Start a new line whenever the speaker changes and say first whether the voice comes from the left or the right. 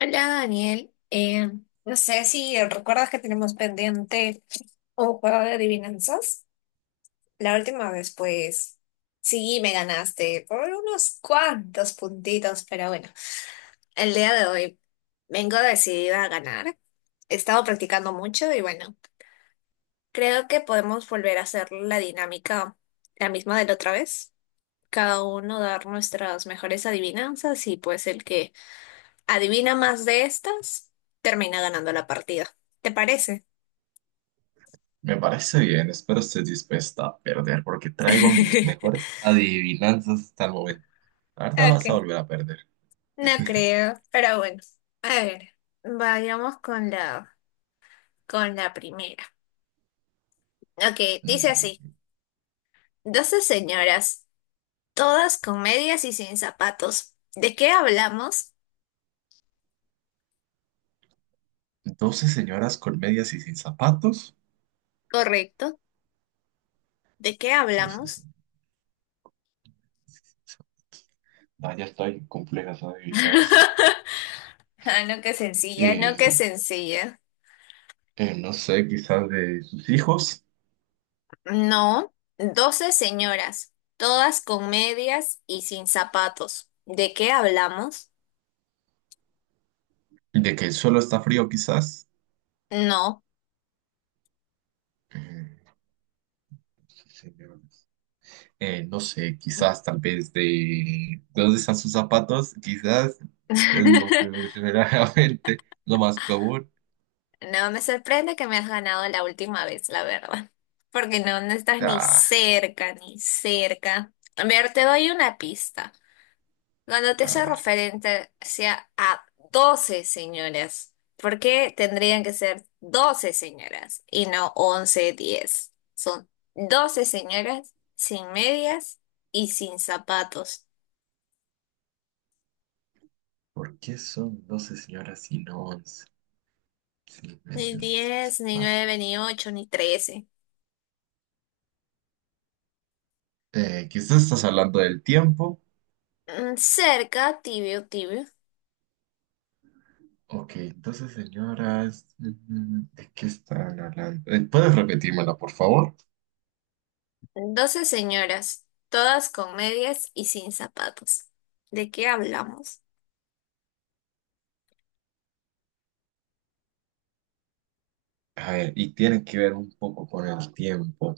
left: Hola, Daniel. No sé si recuerdas que tenemos pendiente un juego de adivinanzas. La última vez, pues sí, me ganaste por unos cuantos puntitos, pero bueno, el día de hoy vengo decidida a ganar. He estado practicando mucho y bueno, creo que podemos volver a hacer la dinámica, la misma de la otra vez. Cada uno dar nuestras mejores adivinanzas y pues el que adivina más de estas, termina ganando la partida. ¿Te parece?
right: Me parece bien, espero estés dispuesta a perder porque traigo mis mejores adivinanzas hasta el momento. Ahorita vas a
left: Ok,
right: volver a perder.
left: no creo, pero bueno. A ver, vayamos con la primera. Ok, dice
right: Dale.
left: así. 12 señoras, todas con medias y sin zapatos. ¿De qué hablamos?
right: 12 señoras con medias y sin zapatos.
left: Correcto. ¿De qué
right: 12
left: hablamos?
right: señoras. Ah, ya estoy complejas adivinas.
left: Ah, no, qué sencilla, no, qué
right: Eh,
left: sencilla.
right: no sé, quizás de sus hijos.
left: No, doce señoras, todas con medias y sin zapatos. ¿De qué hablamos?
right: De que el suelo está frío, quizás.
left: No.
right: Eh, sí, señor. No sé, quizás tal vez de dónde están sus zapatos, quizás es lo primero que se me viene a la mente, lo más común.
left: No me sorprende que me has ganado la última vez, la verdad. Porque no, no estás ni
right: Ah,
left: cerca, ni cerca. A ver, te doy una pista. Cuando te
right: a
left: hace
right: ver,
left: referencia a 12 señoras, ¿por qué tendrían que ser 12 señoras y no 11, 10? Son 12 señoras sin medias y sin zapatos.
right: ¿por qué son 12 señoras y no 11? Sí, me
left: Ni 10, ni
right: ah,
left: nueve, ni 8, ni 13.
right: quizás estás hablando del tiempo.
left: Mm, cerca, tibio, tibio.
right: Ok, entonces señoras, ¿de qué están hablando? ¿Puedes repetírmela, por favor?
left: 12 señoras, todas con medias y sin zapatos. ¿De qué hablamos?
right: A ver, y tiene que ver un poco con el tiempo.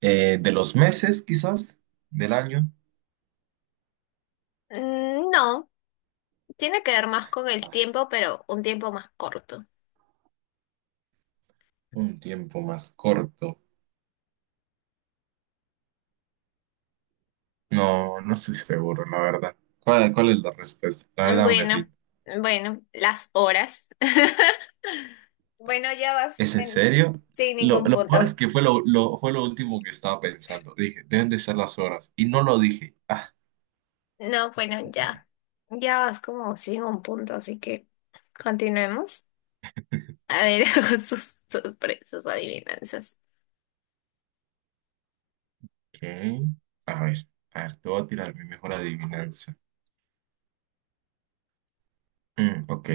right: ¿De los meses, quizás? ¿Del año?
left: Mm, no, tiene que ver más con el tiempo, pero un tiempo más corto.
right: Un tiempo más corto. No, no estoy seguro, la verdad. ¿Cuál es la respuesta? La verdad me
left: Bueno,
right: rindo.
left: bueno, las horas. Bueno, ya vas
right: ¿Es en
left: men,
right: serio?
left: sin
right: Lo,
left: ningún
right: lo peor es
left: punto.
right: que fue fue lo último que estaba pensando. Dije, deben de ser las horas. Y no lo dije. Ah,
left: No, bueno, ya. Ya vas como sin un punto, así que continuemos. A ver, sus adivinanzas.
right: ¿qué? A ver, a ver, te voy a tirar mi mejor adivinanza. Mm, ok.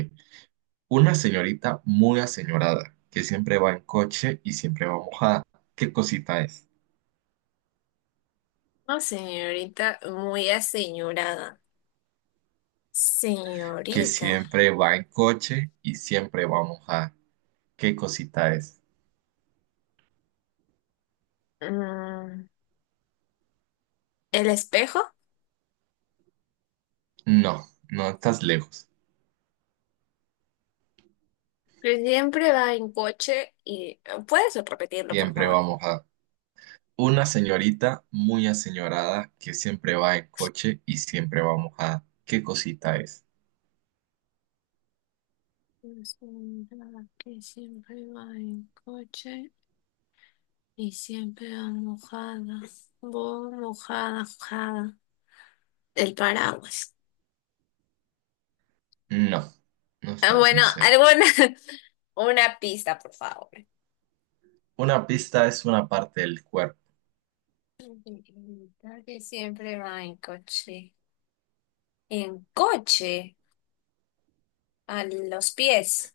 right: Una señorita muy aseñorada, que siempre va en coche y siempre va mojada. ¿Qué cosita es?
left: No, señorita, muy aseñorada.
right: Que
left: Señorita.
right: siempre va en coche y siempre va mojada. ¿Qué cosita es?
left: mm, ¿El espejo?
right: No, no estás lejos.
left: Que siempre va en coche y... ¿Puedes repetirlo, por
right: Siempre
left: favor?
right: vamos a una señorita muy aseñorada que siempre va en coche y siempre vamos a... ¿Qué cosita es?
left: Es una que siempre va en coche y siempre va mojada. Voy mojada, mojada. El paraguas.
right: No, no
left: Ah,
right: estás
left: bueno,
right: ni cerca.
left: alguna, una pista, por favor.
right: Una pista es una parte del cuerpo.
left: Una que siempre va en coche. En coche, a los pies,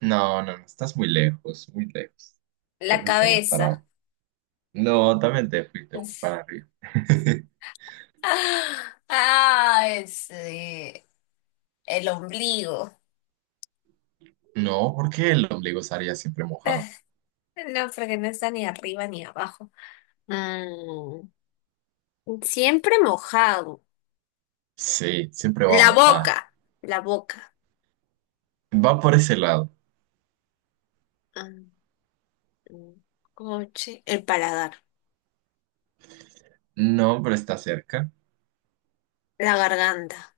right: No, estás muy lejos, muy lejos. Te
left: la
right: fuiste muy para
left: cabeza.
right: abajo. No, también te fuiste muy
left: Es-
right: para arriba.
left: ah, ese, el ombligo.
right: No, porque el ombligo estaría siempre
left: Ah,
right: mojado.
left: no, porque no está ni arriba ni abajo. Mm. Siempre mojado.
right: Sí, siempre va
left: La
right: mojada.
left: boca, la boca.
right: Va por ese lado.
left: Ah, mm, coche, el paladar,
right: No, pero está cerca.
left: la garganta.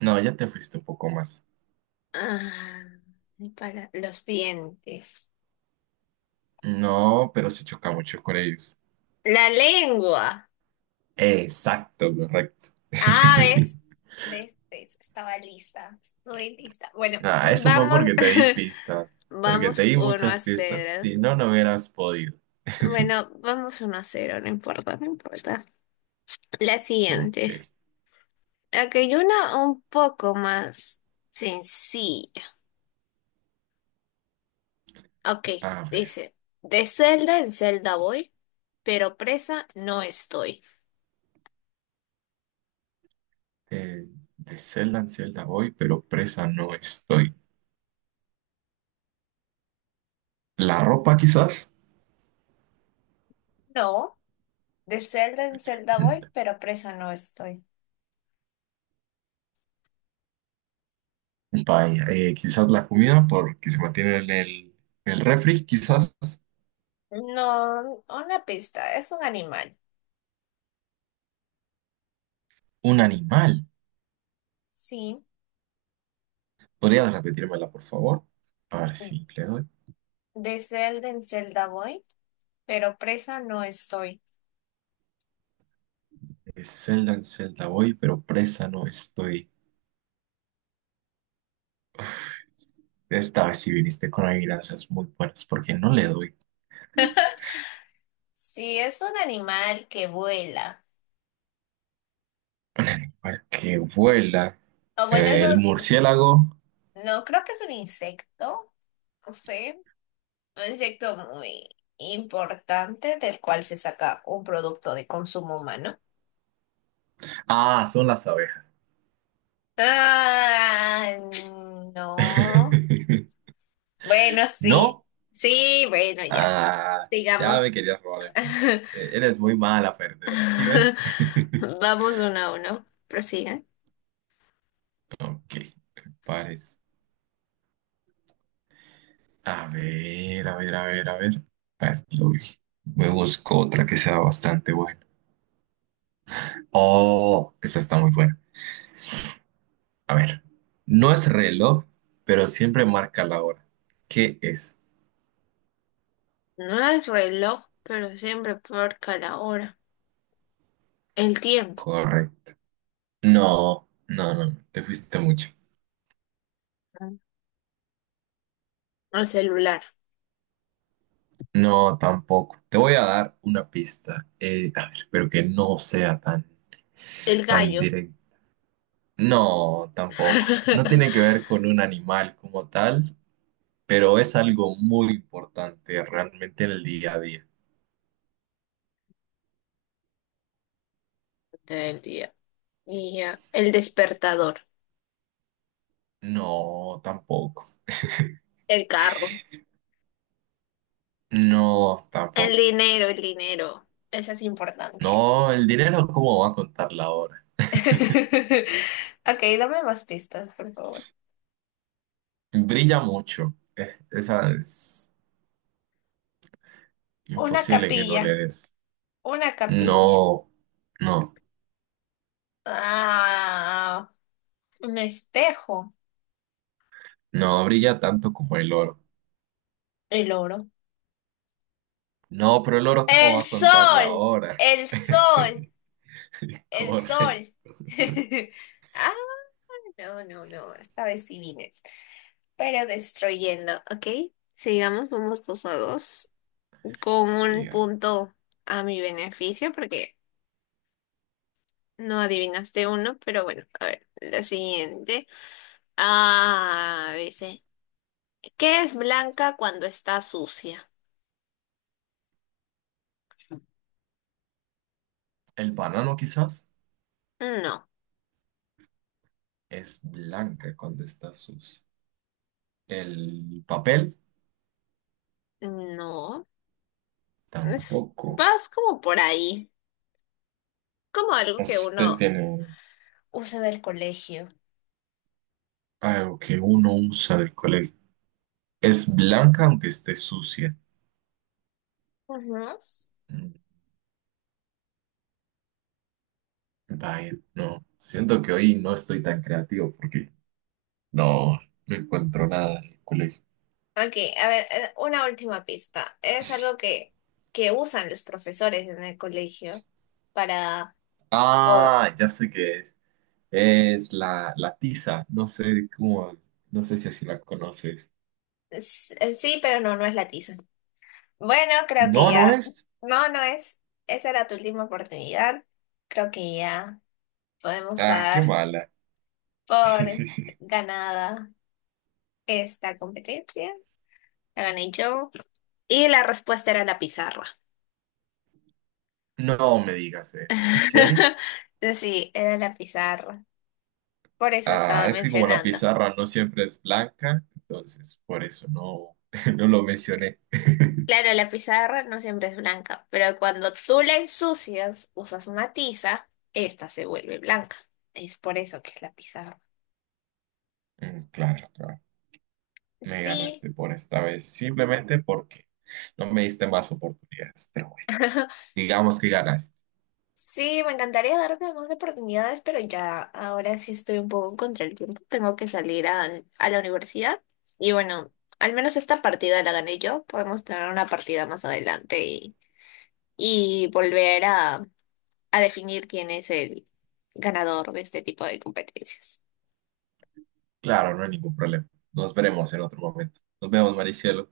right: No, ya te fuiste un poco más.
left: Ah, los dientes.
right: No, pero se choca mucho con ellos.
left: La lengua.
right: Exacto, correcto.
left: Ah, ¿ves? ¿Ves? ¿Ves? Estaba lista. Estoy lista. Bueno,
right: Nada, eso fue
left: vamos.
right: porque te di pistas, porque te
left: Vamos
right: di
left: uno a
right: muchas pistas.
left: cero
right: Si no, no hubieras podido.
left: Bueno, vamos 1-0, no importa, no importa. La siguiente.
right: Ok,
left: Ok, una un poco más sencilla. Ok,
right: a ver.
left: dice, de celda en celda voy, pero presa no estoy.
right: eh, de celda en celda voy, pero presa no estoy. ¿La ropa quizás?
left: No, de celda en celda
right: Mm,
left: voy, pero presa no estoy.
right: vaya, quizás la comida porque se mantiene en en el refri, quizás
left: No, una pista, es un animal.
right: un animal.
left: Sí,
right: ¿Podrías repetírmela, por favor? A ver si le doy.
left: de celda en celda voy, pero presa no estoy.
right: De celda en celda voy, pero presa no estoy. Esta vez si viniste con adivinanzas muy buenas, porque no le doy.
left: Sí, es un animal que vuela.
right: Al que vuela,
left: O bueno, eso,
right: el murciélago.
left: no creo que es un insecto, no sé, un insecto muy importante del cual se saca un producto de consumo humano.
right: Ah, son las abejas.
left: Ah, no. Bueno, sí.
right: ¿No?
left: Sí, bueno, ya.
right: Ah, ya
left: Sigamos.
right: me querías robar el punto. Eres muy mala, perdedora, ¿sí ves?
left: Vamos 1-1. Prosigan.
right: Ok, pares. A ver. A ver, lo vi. Me busco otra que sea bastante buena. Oh, esta está muy buena. A ver, no es reloj, pero siempre marca la hora. ¿Qué es?
left: No el reloj, pero siempre porca la hora. El tiempo,
right: Correcto. No, te fuiste mucho.
left: el celular,
right: No, tampoco. Te voy a dar una pista. A ver, pero que no sea tan,
left: el
right: tan
left: gallo
right: directo. No, tampoco. No tiene que ver con un animal como tal, pero es algo muy importante realmente en el día a día.
left: el día y ya, el despertador,
right: No, tampoco.
left: el carro,
right: No,
left: el
right: tampoco.
left: dinero, el dinero. Eso es importante.
right: No, el dinero, ¿cómo va a contar la hora?
left: Ok, dame más pistas, por favor.
right: Brilla mucho. Esa es
left: Una
right: imposible que no le
left: capilla,
right: des.
left: una capilla.
right: No, no,
left: Ah, un espejo.
right: no brilla tanto como el oro.
left: El oro.
right: No, pero el oro, ¿cómo
left: El
right: va a contar la
left: sol,
right: hora?
left: el sol, el sol.
right: Corre.
left: Ah, no, no, no, esta vez sí vine. Pero destruyendo, ¿ok? Sigamos, vamos 2-2. Con un
right: Sí, ah.
left: punto a mi beneficio, porque no adivinaste uno, pero bueno, a ver, la siguiente. Ah, dice, ¿qué es blanca cuando está sucia?
right: El banano quizás
left: No,
right: es blanca cuando está sucio. El papel
left: no. Es,
right: tampoco.
left: vas como por ahí, como algo que
right: Ustedes
left: uno
right: tienen
left: usa del colegio.
right: algo que uno usa del colegio. Es blanca aunque esté sucia.
left: Ujú.
right: Vaya, no, siento que hoy no estoy tan creativo porque no, no encuentro nada en el colegio.
left: Ok, a ver, una última pista. Es algo que usan los profesores en el colegio para... po-
right: Ah, ya sé qué es. Es la tiza. No sé cómo, no sé si así la conoces.
left: Sí, pero no, no es la tiza. Bueno, creo que
right: No, no
left: ya...
right: es.
left: No, no es. Esa era tu última oportunidad. Creo que ya podemos
right: Ah, qué
left: dar
right: mala.
left: por ganada esta competencia. La gané yo. Y la respuesta era la pizarra.
right: No me digas eso, ¿es en serio?
left: Sí, era la pizarra. Por eso
right: Ah,
left: estaba
right: es que como la
left: mencionando.
right: pizarra no siempre es blanca, entonces por eso no, no lo mencioné.
left: Claro, la pizarra no siempre es blanca, pero cuando tú la ensucias, usas una tiza, esta se vuelve blanca. Es por eso que es la pizarra.
right: Mm, claro, claro. Me
left: Sí,
right: ganaste por esta vez, simplemente porque no me diste más oportunidades. Pero bueno, digamos que ganaste.
left: sí, me encantaría darme más oportunidades, pero ya ahora sí estoy un poco contra el tiempo. Tengo que salir a la universidad. Y bueno, al menos esta partida la gané yo. Podemos tener una partida más adelante y volver a definir quién es el ganador de este tipo de competencias.
right: Claro, no hay ningún problema. Nos veremos en otro momento. Nos vemos, Maricielo.